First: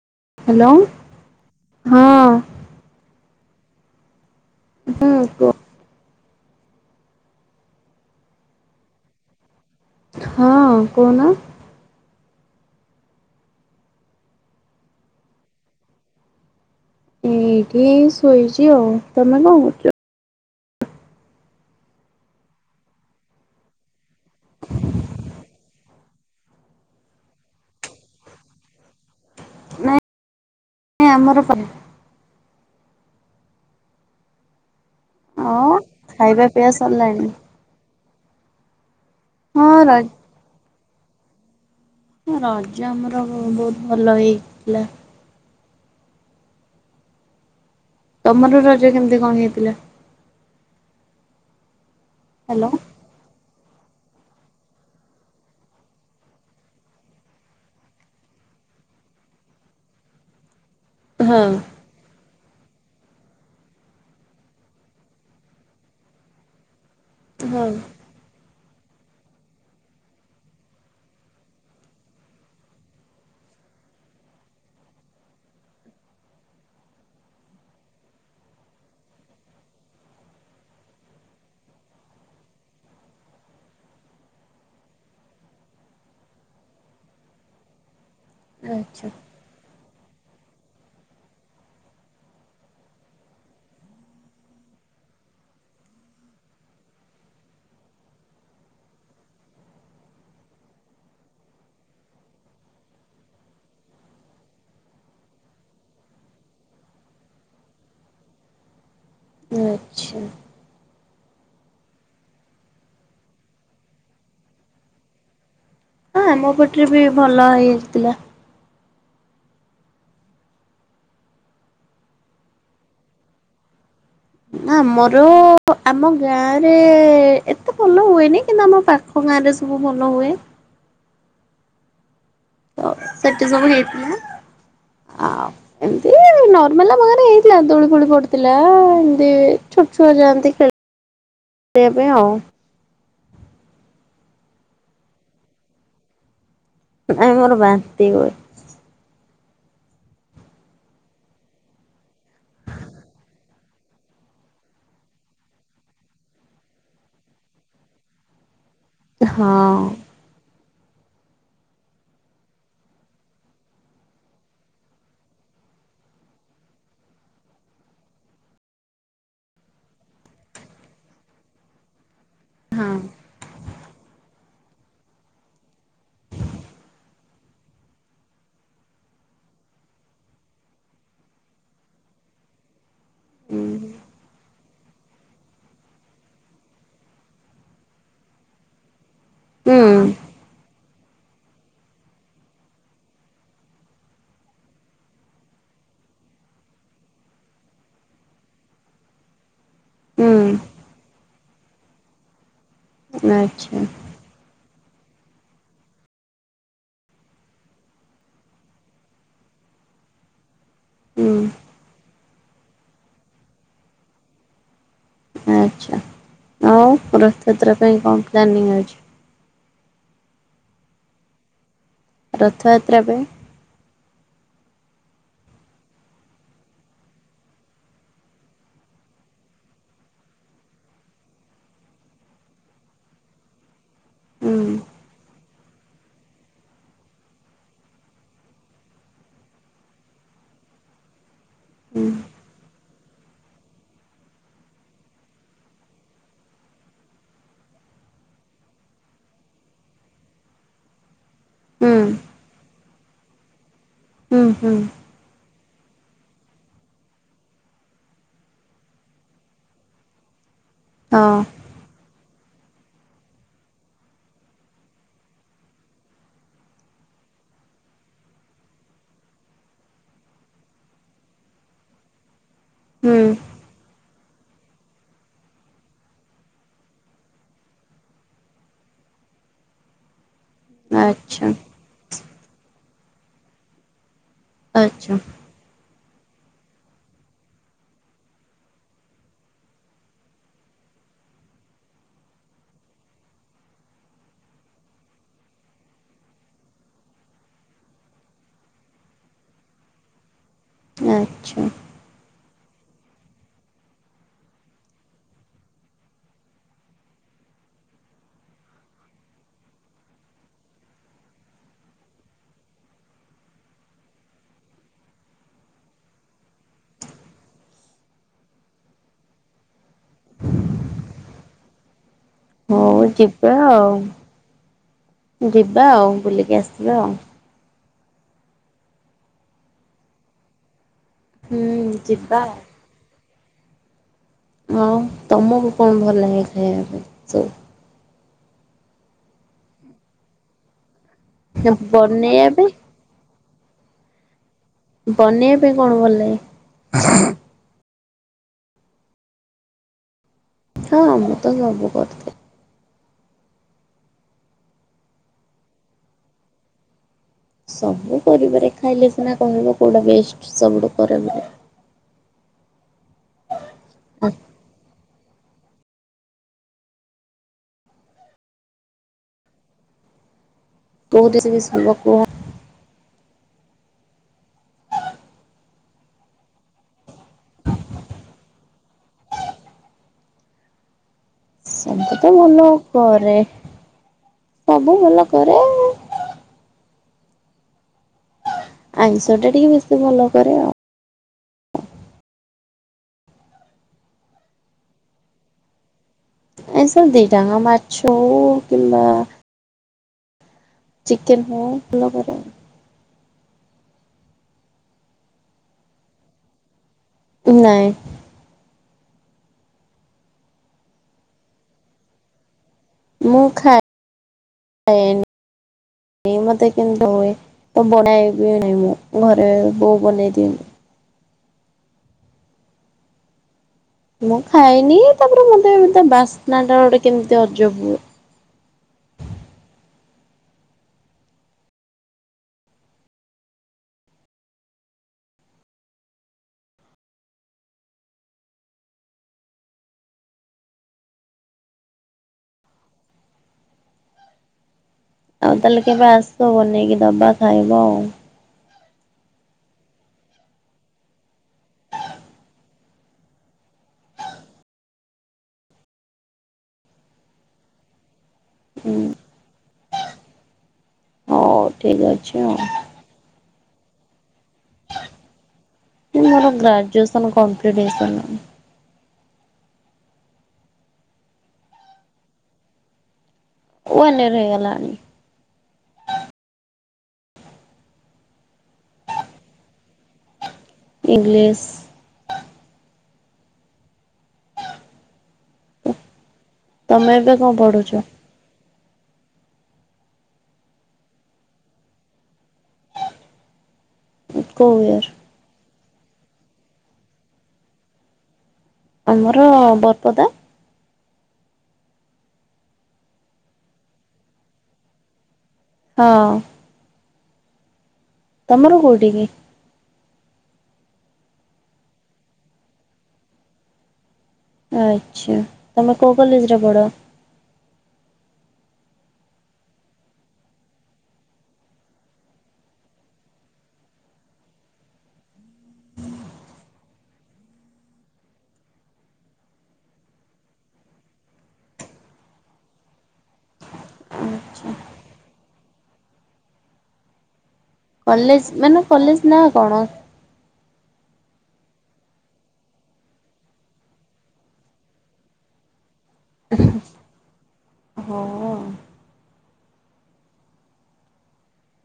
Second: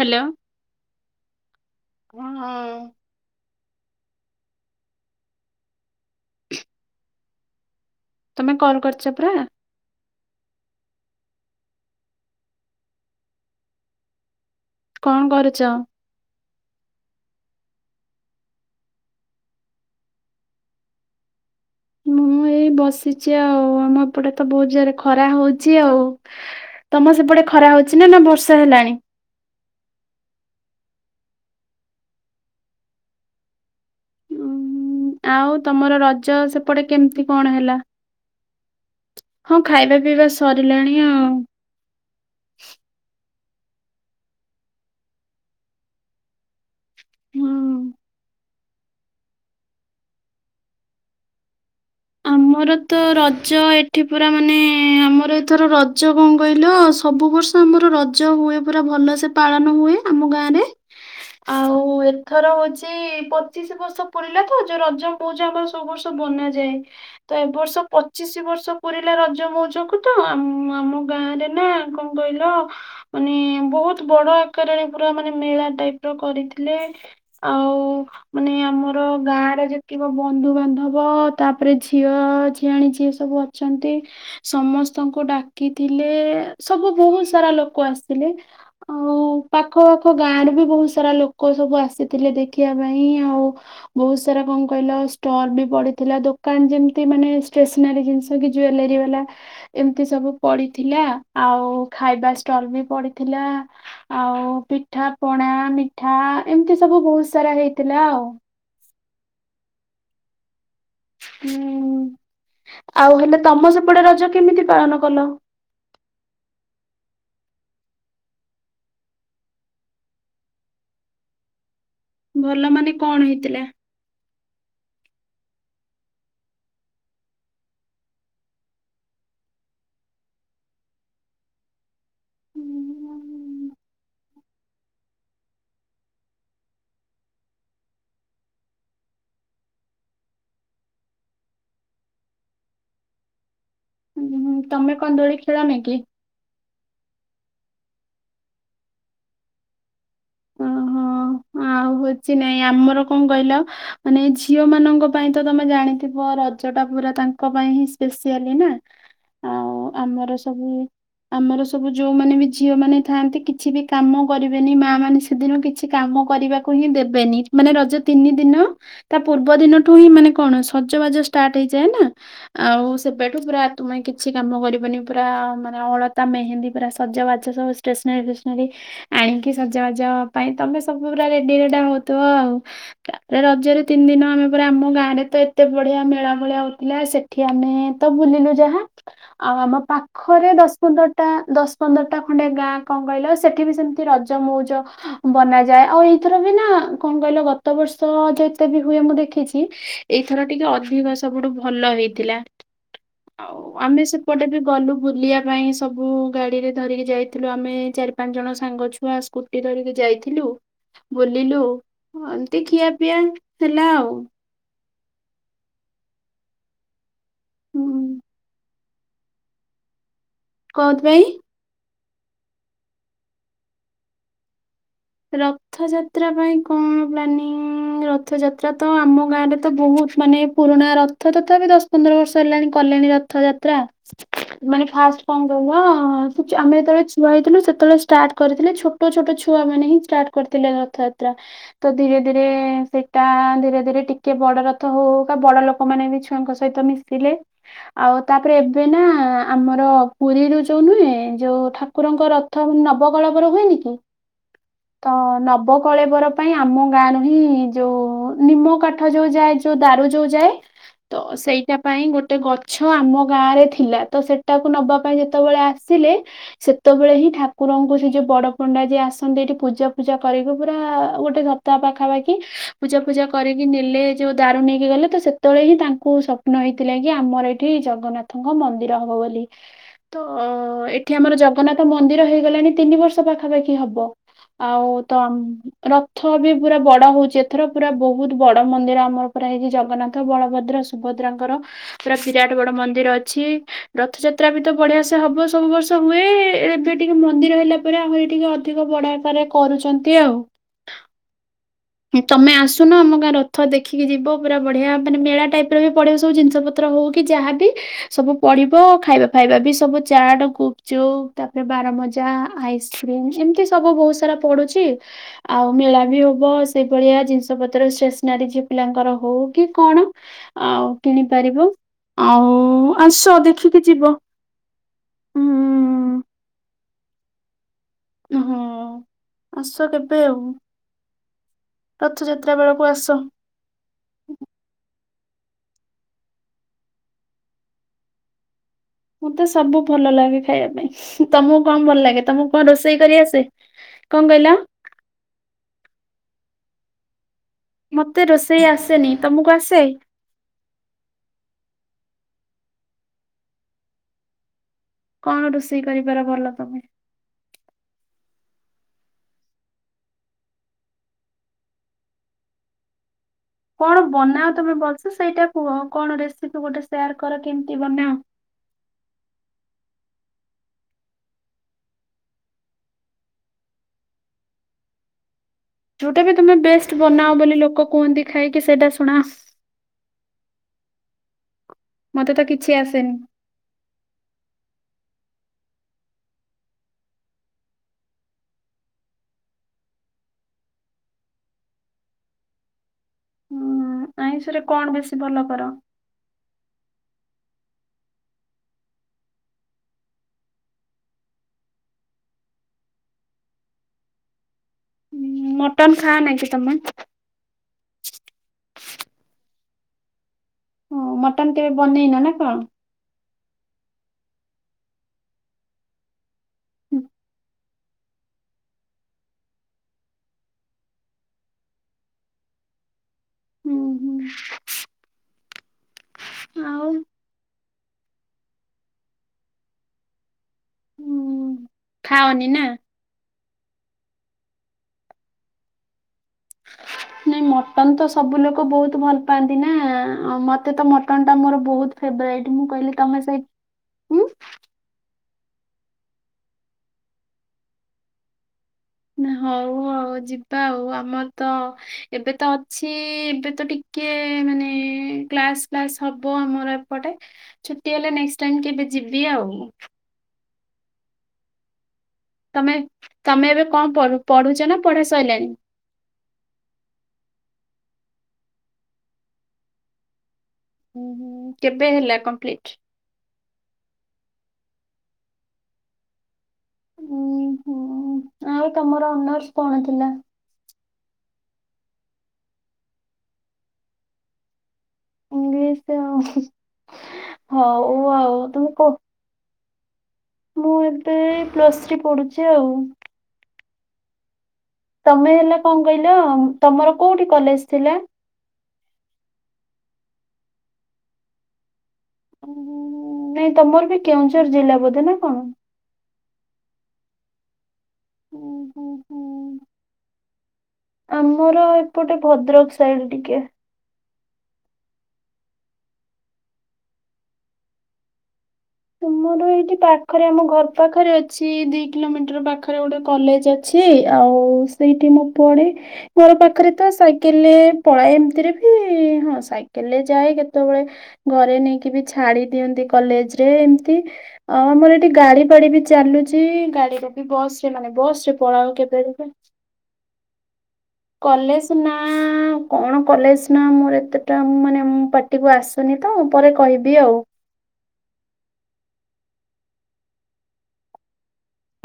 Hello. Hello ହଁ। ହଁ କୁହ। ତମେ କଲ କରିଚ ପରା। ହଁ କହୁନ? କଣ କରୁଚ? ଏଇଠି ଶୋଇଛି ଆଉ ତମେ କଣ କରୁଛ। ମୁଁ ଏଇ ବସିଛି ଆଉ ଆମ। ଏପଟେ ତ ବହୁତ ଜୋରେ ଖରା ହଉଛି। ବସିଛି ଆଉ ତମ ସେପଟେ ଖରା ହଉଛି ନା ନା ବର୍ଷା ହେଲାଣି। ଏ ଆମର ଫନି ଉଁ, ଆଉ ତମର ରଜ ଖାଇବା ପିଇବା ସେପଟେ କେମିତି ସରିଲାଣି କଣ ହେଲା। ହଁ ଖାଇବାପିଇବା ସରୀ ଫୁଲାଣିଆ ଆଉ ହଁ ରଜ ଆମର। ହଁ ବହୁତ ଭଲ ହେଇଥିଲା। ହୁଁ। ଆମର ରଜ କେମିତି କଣ ହେଇଥିଲା? ହ୍ୟାଲୋ ଆମରତ ରଜ ଏଠି। ଏଠି ପୁରାମାନେ ଆମର ଏଥର ରଜ କଣ କହିଲ ସବୁ ବର୍ଷ ଆମର ରଜ ହୁଏ ପୁରା ଭଲ ସେ ପାଳନ ହୁଏ ଆମ ଗାଁରେ। ହଁ। ଆଉ ଏଥର ହଉଛି ପଚିଶିବର୍ଷ ପୁରିଲାତ ଯୋଉ ରଜ ମଉଜ ସବୁ ବର୍ଷ ବନାଯାଏ। ତ ହଁ ଏବର୍ଷ ପଚିଶିବର୍ଷ ପୁରିଲା ରଜ ମଉଜକୁ ତ ଆମ ଗାଁରେ ନା କଣ କହିଲ ମାନେ ବହୁତ ବଡଆକାରରେ ପୁରା ମାନେ ମେଳା ଟାଇପର କରିଥିଲେ ଆଉ ମାନେ ଆମର ଗାଁରେ ଯେତିକ ବନ୍ଧୁ ବାନ୍ଧବ ତା। ତାପରେ ଝିଅ ଝିଆଣୀ ଯିଏ ସବୁ ଅଛନ୍ତି ସମସ୍ତଙ୍କୁ ଡାକିଥିଲେ ସବୁବହୁତ ସାରା ଲୋକ ଆସିଥିଲେ। ହେଲେ ଆଚ୍ଛା ଆଉ ପାଖ ଗାଁରୁବି ବହୁତ ସାରା ଲୋକ ସବୁ ଆସିଥିଲେ ଦେଖିବାପାଇଁ ଆଉ ବହୁତସାରା କଣ କହିଲ ଷ୍ଟଲ ବି ପଡିଥିଲା ଦୋକା। କଣ ଯେମିତି ମାନେ ଟେସନାରୀ ଜିନିଷ କି ଜୁଏଲାରୀବାଲା ଏମିତି ସବୁ ପଡିଥିଲା ଆଉ ଖାଇବା ଷ୍ଟଲ ବି ପଡିଥିଲା ଆଉ ପିଠା ପଣା ମିଠା ଏମିତି ସବୁ ବହୁତ ସାରା ହେଇଥିଲା ଆଉ। ଆଚ୍ଛା। ହୁଁ ଆଉ ହେଲେ ତମସେପଟେ ରଜ କେମିତି ପାଳନକଲ। ହଁ ଆମ ପଟରେବି ଭଲ ହେଇଆସିଥିଲା। ଭଲମାନେ କଣ ହେଇଥିଲା। ଆମର ଆମଗାଁରେ ଏତେଭଲ ହୁଏନି କିନ୍ତୁ ଆମ ପାଖଗାଁରେ ସବୁ ଭଲ ହୁଏ। ସେଠି ସବୁ ହେଇଥିଲା ଆ ଏମତି ନର୍ମାଲମଖରେ ହେଇଥିଲା ଦୋଳି ଫୋଳି ପଡିଥିଲା ଏମତି ଛୋଟ ଛୁଆ ଯାଆନ୍ତି ଖେ ଖେଳ ପାଇଁ ଆଉ। ହୁଁ ତମେ କନ୍ ଦୋଳି ଖେଳନି କି? ନାଇ ମୋର ବାନ୍ତି ହୁଏ। ଓହୋ ଆଉ ହଉଛି ନାଇଁ ଆମର କଣ କହିଲ ମାନେ ଝିଅ ମାନଙ୍କ ପାଇଁ ତ ତମେ ଜାଣିଥିବ ରଜ ଟା ପୁରା ତାଙ୍କ ପାଇଁ ହିଁ ସ୍ପେସିଆଲି। ହଁ। ଆଉ ଆମର ସବୁ ଆମର ସବୁ ଯୋଉମାନେ ବି ଝିଅ ମାନେ ଥାଆନ୍ତି କିଛି ବି କାମ କରିବେନି ମା ମାନେ ସେଦିନ କିଛି କାମ କରିବାକୁ ହିଁ ଦେବେନି ମାନେ ରଜ ତିନି ଦିନ ତା ପୂର୍ବ ଦିନଠୁ ହିଁ ମାନେ କଣ ସଜବାଜ ଷ୍ଟାର୍ଟ ହେଇଯାଏ ନା ହଁ ଆଉ ସେବେଠୁ ପୁର ତୁମେ କିଛି କାମ କରିବନି ପୁରା ମାନେ ଅଳତା ମେହେନ୍ଦୀ ପୁରା ସଜବାଜ ସବୁ ଷ୍ଟେସନାରୀ ଫେସନାରୀ ଆଣିକି ସଜବାଜ ଯ ପାଇଁ ତମେ ସବୁ ପୁରା ରେଡି ରେଟା ହଉଥିବ ଆଉ। ହୁଁ ରଜରେ ତିନି ଦିନ ଆମେ ପ ଆମ ଗାଁ ରେ ତ ଏତେ ବଢିଆ ମେଳା ଭଳିଆ ହଉଥିଲା ସେଠି ଆମେ ତ ବୁଲିଲୁ ଯାହା। ଆଉ ଆମ ହୁଁ ପାଖରେ ଦଶ ପନ୍ଦରଟା ଦଶ ପନ୍ଦରଟା ଖଣ୍ଡେ ଗାଁ କଣ କହିଲ ସେଠି ବି ସେମିତି ରଜ ମଉଜ ବନାଯାଏ ଆଉ ଏଇଥର ବି ନା କଣ କହିଲ ଗତ ବର୍ଷ ଯେତେ ବି ହୁଏ ମୁଁ ଦେଖିଛି। ଏଇଥର ଟିକେ ହୁଁ ଅଭିବାସ ସବୁଠୁ ଭଲ ହେଇଥିଲା। ଆଉ ଆଚ୍ଛା ଆମେ ସେପଟେ ବି ଗଲୁ ବୁଲିବା ପାଇଁ ସବୁ ଗାଡିରେ ଧରିକି ଯାଇଥିଲୁ ଆମେ ଚାରି ପାଞ୍ଚ ଜଣ ସାଙ୍ଗ ଛୁଆ ସ୍କୁଲ ିକି ଯାଇଥିଲୁ ହୁଁ ବୁଲିଲୁ ଏମିତି ଖିଆ ପିଆ ହେଲା ଆଉ। ଆଚ୍ଛା ଆଉ। ସେଥିର ହୁଁ ପାଇଁ କଣ ପ୍ଲାନିଂ ଅଛି। କହୁଥି ଭାଇ। ରଥଯାତ୍ରା ପାଇଁ। ରଥଯାତ୍ରା ପାଇଁ କଣ ପ୍ଲାନିଂ ରଥଯାତ୍ରା ତ ଆମ ଗାଁରେ ତ ବହୁତ ମାନେ ପୁରୁଣା ରଥ ତଥା ବି ଦଶ ପନ୍ଦର ବର୍ଷ ହେଲାଣି କଲେଣି ରଥଯାତ୍ରା। ହୁଁ ମାନେ ଫାଷ୍ଟ କଣ? ବା ଆମେ ଯେତେବେଳେ ଛୁଆ ହେଇଥିଲୁ ସେତେବେଳେ ଷ୍ଟାର୍ଟ କରିଥିଲେ ଛୋଟ ଛୋଟ ଛୁଆ ମାନେ ହିଁ। ଷ୍ଟାର୍ଟ କରିଥିଲେ ରଥଯାତ୍ରା ତ ହୁଁ ଧୀରେ ଧୀରେ ସେ ତା ଧୀରେ ଧୀରେ ଟିକେ ବଡ ରଥ ହଉ କ ବଡ ଲୋକ ମାନ ବି ଛୁଆଙ୍କ ସହିତ ମିଶିଲେ ଆଉ ତାପରେ ଏବେ ନା ଆମର ପୁରୀରୁ ଯୋଉ ନୁହେଁ। ଯୋଉ ହୁଁ ଠାକୁରଙ୍କ ରଥ ନ ନବକଳେବର ହୁଏନି ହୁଁ ହୁଁ ତ ନବୁ କଳେ ବର ପାଇଁ ଆମ ଗାଁ ର ହିଁ ଯୋଉ ନିମ କାଠ ଯୋଉ ଯାଏ ଯୋଉ ଦାରୁ ଯୋଉ ଯାଏ ତ ହଁ ସେଇଟା ପାଇଁ ଗୋଟେ ଗଛ ଆମ ଗାଁ ରେ ଥିଲା ତ ସେଟାକୁ ନବା ପାଇଁ ଯେତେବେଳେ ଆସିଲେ ସେତେବେଳେ ହିଁ ଠାକୁରଙ୍କୁ ସେ ଯୋଉ ବଡ ପଣ୍ଡା ଯିଏ ଆସନ୍ତି ଏ ପୂଜା ପୂଜା କରିକି ପୁରା ଗୋଟେ ସପ୍ତାହ ପାଖାପାଖି ପୂଜା ହୁଁ ପୂଜା କରିକି ନେଲେ। ଯୋଉ ଦାରୁ ନେଇକି ଗଲେ ତ ସେତେବେଳେ ହିଁ ତାଙ୍କୁ ସ୍ୱପ୍ନ ହେଇଥିଲା କି ଆମର ଏଇଠି ଜଗନ୍ନାଥଙ୍କ ମନ୍ଦିର ହବ ବୋଲି ତ। ଅ ଏଠି ଆମର ଆଚ୍ଛା ଜଗନ୍ନାଥ ମନ୍ଦିର ହେଇ। ଇ ଗଲାଣି ତିନି ବର୍ଷ ପାଖାପାଖି ହବ। ଆଉ ତ ଆଚ୍ଛା। ଆମ। ରଥ ବି ପୁରା ବଡ ହଉଛି ଏଥର ପୁରା ବହୁତ ବଡ ମନ୍ଦିର ଆମର ପୁରା ହେଇଛି ଜଗନ୍ନାଥ ବଳଭଦ୍ର ସୁଭଦ୍ରାଙ୍କର ପୁରା ବିରାଟ ବଡ ମନ୍ଦିର ଅଛି ରଥଯାତ୍ରା ବି ତ ବଢିଆ ସେ ହବ ସବୁ ବର୍ଷ ହୁଏ ଏବେ ଟିକେ ମନ୍ଦିର ହେଲା ପରେ ଆହୁରି ଟିକେ ଅଧିକ ବଡ ଆକାର ରେ କରୁଛନ୍ତି ଆଉ। ଆଚ୍ଛା। ସୁନ ଆମ ଗାଁ ରଥ ଦେଖିକି ଯିବ ପୁରା ବଢିଆ ମାନେ ମେଳା ଟାଇପ ର ବି ପଡିବ ସବୁ ଜିନିଷ ପତ୍ର ହଉ କି ଯାହାବି ସବୁ ପଡିବ ଖାଇବା ଫାଇବା ବି ସବୁ ଚାଟ ଗୁପ ଚୁପ୍ ତାପରେ ବାରମଜା ଆଇସ୍କ୍ରିମ୍ ଏମିତି। ସବୁ ବହୁତ ସାରା ପଡୁଛି ଆଉ ମେଳା ବି ହବ ସେଇଭଳିଆ ଜିନିଷ ପତ୍ର ଷ୍ଟେସନାରୀ ଝିଅ ପିଲାଙ୍କର ହଉ କି କଣ ଆଉ କିଣିପାରିବ। ଆଉ ହଉ ଆସ ଯିବା ଦେଖିକି ଯିବ ଉଁ ଆଉ ଯିବା ଆଉ ବୁଲିକି ଆସିବା ଆଉ। ହଁ ଆସ କେବେ ଆଉ। ହୁଁ ଯିବା ରଥଯାତ୍ରା ବେଳକୁ ଆସ। ହଁ ତମକୁ କଣ ଭଲ ଲାଗେ ଖାଇବା ପାଇଁ ସବୁ। ମତେ ସବୁ ଭଲ ଲାଗେ ଖାଇବା ପାଇଁ। ତମକୁ ନା କଣ ଭଲ ଲାଗେ ତମକୁ ବନେଇବା କଣ ପାଇଁ ରୋଷେଇ କରି ଆସେ। କଣ କହିଲ। ବନେଇବା ପାଇଁ କଣ ଭଲ ଲାଗେ। ମତେ ରୋଷେଇ ଆସେନି ତମକୁ ଆସେ। ହଁ ମୁଁ ତ ସବୁ କରିଦିଏ। କଣ ରୋଷେଇ କରିବାର ଭଲ ତମେ। ସବୁ କରିବାରେ ଖାଇଲେ ସିନା କହିବ କୋଉଟା ବେଷ୍ଟ ସବୁଠୁ କରିବାରେ। କଣ ଆଉ ବନାଅ ତମେ ଭଲ ସେ ସେଇଟା- କୁହ କଣ ରେସିପି ଗୋଟେ ସେୟାର କର କେମିତି ବନାଅ। କଉ ରେସିପି ଶୁଣିବ କୁହ। ଯୋଉଟା ବି ତମେ ବେଷ୍ଟ ବନାଅ ବୋଲି ଲୋକ କୁହନ୍ତି ଖାଇକି ସେଇଟା ଶୁଣାଅ ସବୁ ତ ମତେ ଭଲ କିଛି ଆସେନି। କରେ ସବୁ ଭଲ। [unintelligible] ଆଇଁଷ ଟା ଟିକେ ବେଶୀ ଭଲ କରେ ଆଉ। ହଁ ଆଇଁଷରେ କଣ ବେଶୀ ଭଲ କର? ଆଇଁଷ ଦି ଟା ଯାଙ୍କ ମାଛ ହଉ କିମ୍ବା। ଚିକେନ ହଉ ଭଲ କରେ ଆଉ। ମଟନ ଖାଅ ନାଇଁ କି ତମେ? ନାଇ। [unintelligible] ହ ମଟନ କେବେ ବନେଇନ ନା କଣ? ମୁଁ ଖା ଏନି ମୋତେ କିନ୍ତୁ ହୁଏ ତ ବନାଇବି ନାହିଁ ମୁଁ ଘରେ ବୋଉ ବନେଇ ଦିଅନ୍ତିି। ହୁଁ ହୁଁ ମୁଁ ଖାଇନି ତାପରେ ମତେ ତା ବାସ୍ନା ଟା ଆଉ ଗୋଟେ କେମିତି ଅଜବ ହୁଏ। ହୁଁ ଖାଅନି ନା। ନାଇଁ ମଟନ ତ ସବୁ ଲୋକ ବହୁତ ଭଲ ପାଆନ୍ତି ନା ମତେ ତ ମଟନ ଟା ମୋର ବହୁତ ଫେବରେଟ ମୁଁ କହିଲି ତମେ ସେଇ ହୁଁ। ଆଉ ତାଲେ କେବେ ଆସ ବନେଇକି ଦବା ଖାଇବ ଆଉ। ହଉ ହଉ ଯିବା ଆଉ ଆମ ତ ଏବେ ତ ଅଛି ଏବେ ତ ଟିକେ ମାନେ କ୍ଲାସ ଫ୍ଲାସ ହବ ଆମର ଏପଟେ ଛୁଟି ହେଲେ ଫେଣ୍ଡ କେବେ ହୁଁ। ଯିବି ଆଉ। ହଉ ଠିକ ଅଛି ଆଉ ତମେ ହେତମେ ଏବେ କଁଅ କରୁ ପଢୁଚନା ପଢା ସଇଲାଣିି। ସନ କମ୍ପ୍ଲିଟ ହୋଇସାଇଲାଣି। [unintelligible] ହୁଁ ହୁଁ କେବେ ହେଲା କମ୍ପ୍ଲିଟ। ୱା ନେରେ ଏଇଗଲା। ଉ ହୁଁ ଆଉ ତମର ଅନର୍ସ କଣ ଥିଲା? ଇଂଲିଶ। ଇଂଲିଶ। [unintelligible] ତମେ ଏବେ କଣ ପଡୁଛ? ଓ ମୁଁ ଏବେ ପ୍ଲୁସ ଥ୍ରୀ ପଡୁଚି ଆଉ। କୋଉ ଇୟର? ତମେ ହେଲେ କଣ କଇ ଲୋ ତମର କୋଉଠି କଲେଜ ଥିଲା? ଆମର ବରପଦା। ନାଇଁ ତମର ବି କେଉଁଝର ଜିଲ୍ଲା ବୋଧେ ନା କଣ? ହଁଅ। ଉଁ, ତମର ହୁଁ, କୋଉଟିକି? ହୁଁ। ଆମର ଏପଟେ ଭଦ୍ରକ ସାଇଡ ଟିକେ। ଆଚ୍ଛା ତମେ କୋଉ କଲେଜରେ ପଡ ଅ? ତମର ଏଇଠି ପାଖରେ ଆମ ଘର ପାଖରେ ଅଛି ଦି କିଲୋମିଟର ପାଖରେ ଗୋଟେ କଲେଜ ଅଛି ଆଉ ସେଇଠି ମୁଁ ପଢେ ଘର ପାଖରେ ତ ସାଇକେଲରେ ପଳାଏ ଏମିତିରେ ବି ହଁ ସାଇକେଲରେ ଯାଏ କେତେବେଳେ ଘରେ ନେଇକି ବି ଛାଡି ଦିଅନ୍ତି କଲେଜ। ଜ ଏମତି ଆ ଆଚ୍ଛା ଆମର ଏଠି ଗାଡି ପାଡି ବି ଚାଲୁଛି ଗାଡିରେ ବି ବସ୍ କଲେଜ ମାନେ କଲେଜ ନା କଣ? କଲେଜ ନା ଆ କଣ କଲେଜ ନା ମୋର ଏତେଟା ମାନେ ପାଟିକୁ ଆସୁନି? ତା ଉପରେ କହିବି ଆଉ। ହଁ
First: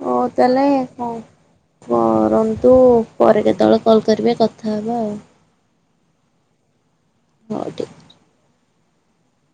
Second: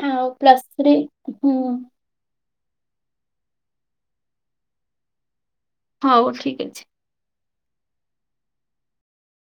ହ ଆଉ ପ୍ଲସ୍ ତାଲେ ଥ୍ରୀ କ ଅଂ ହୁଁ କର। ତୁ ପରେ କେତେବେଳେ କଲ୍ କରିବେକଥା ହେବା ଆଉ। ହଉ ଠିକ ଅଛି। ହଉ ଟିକ ଅଚୀ।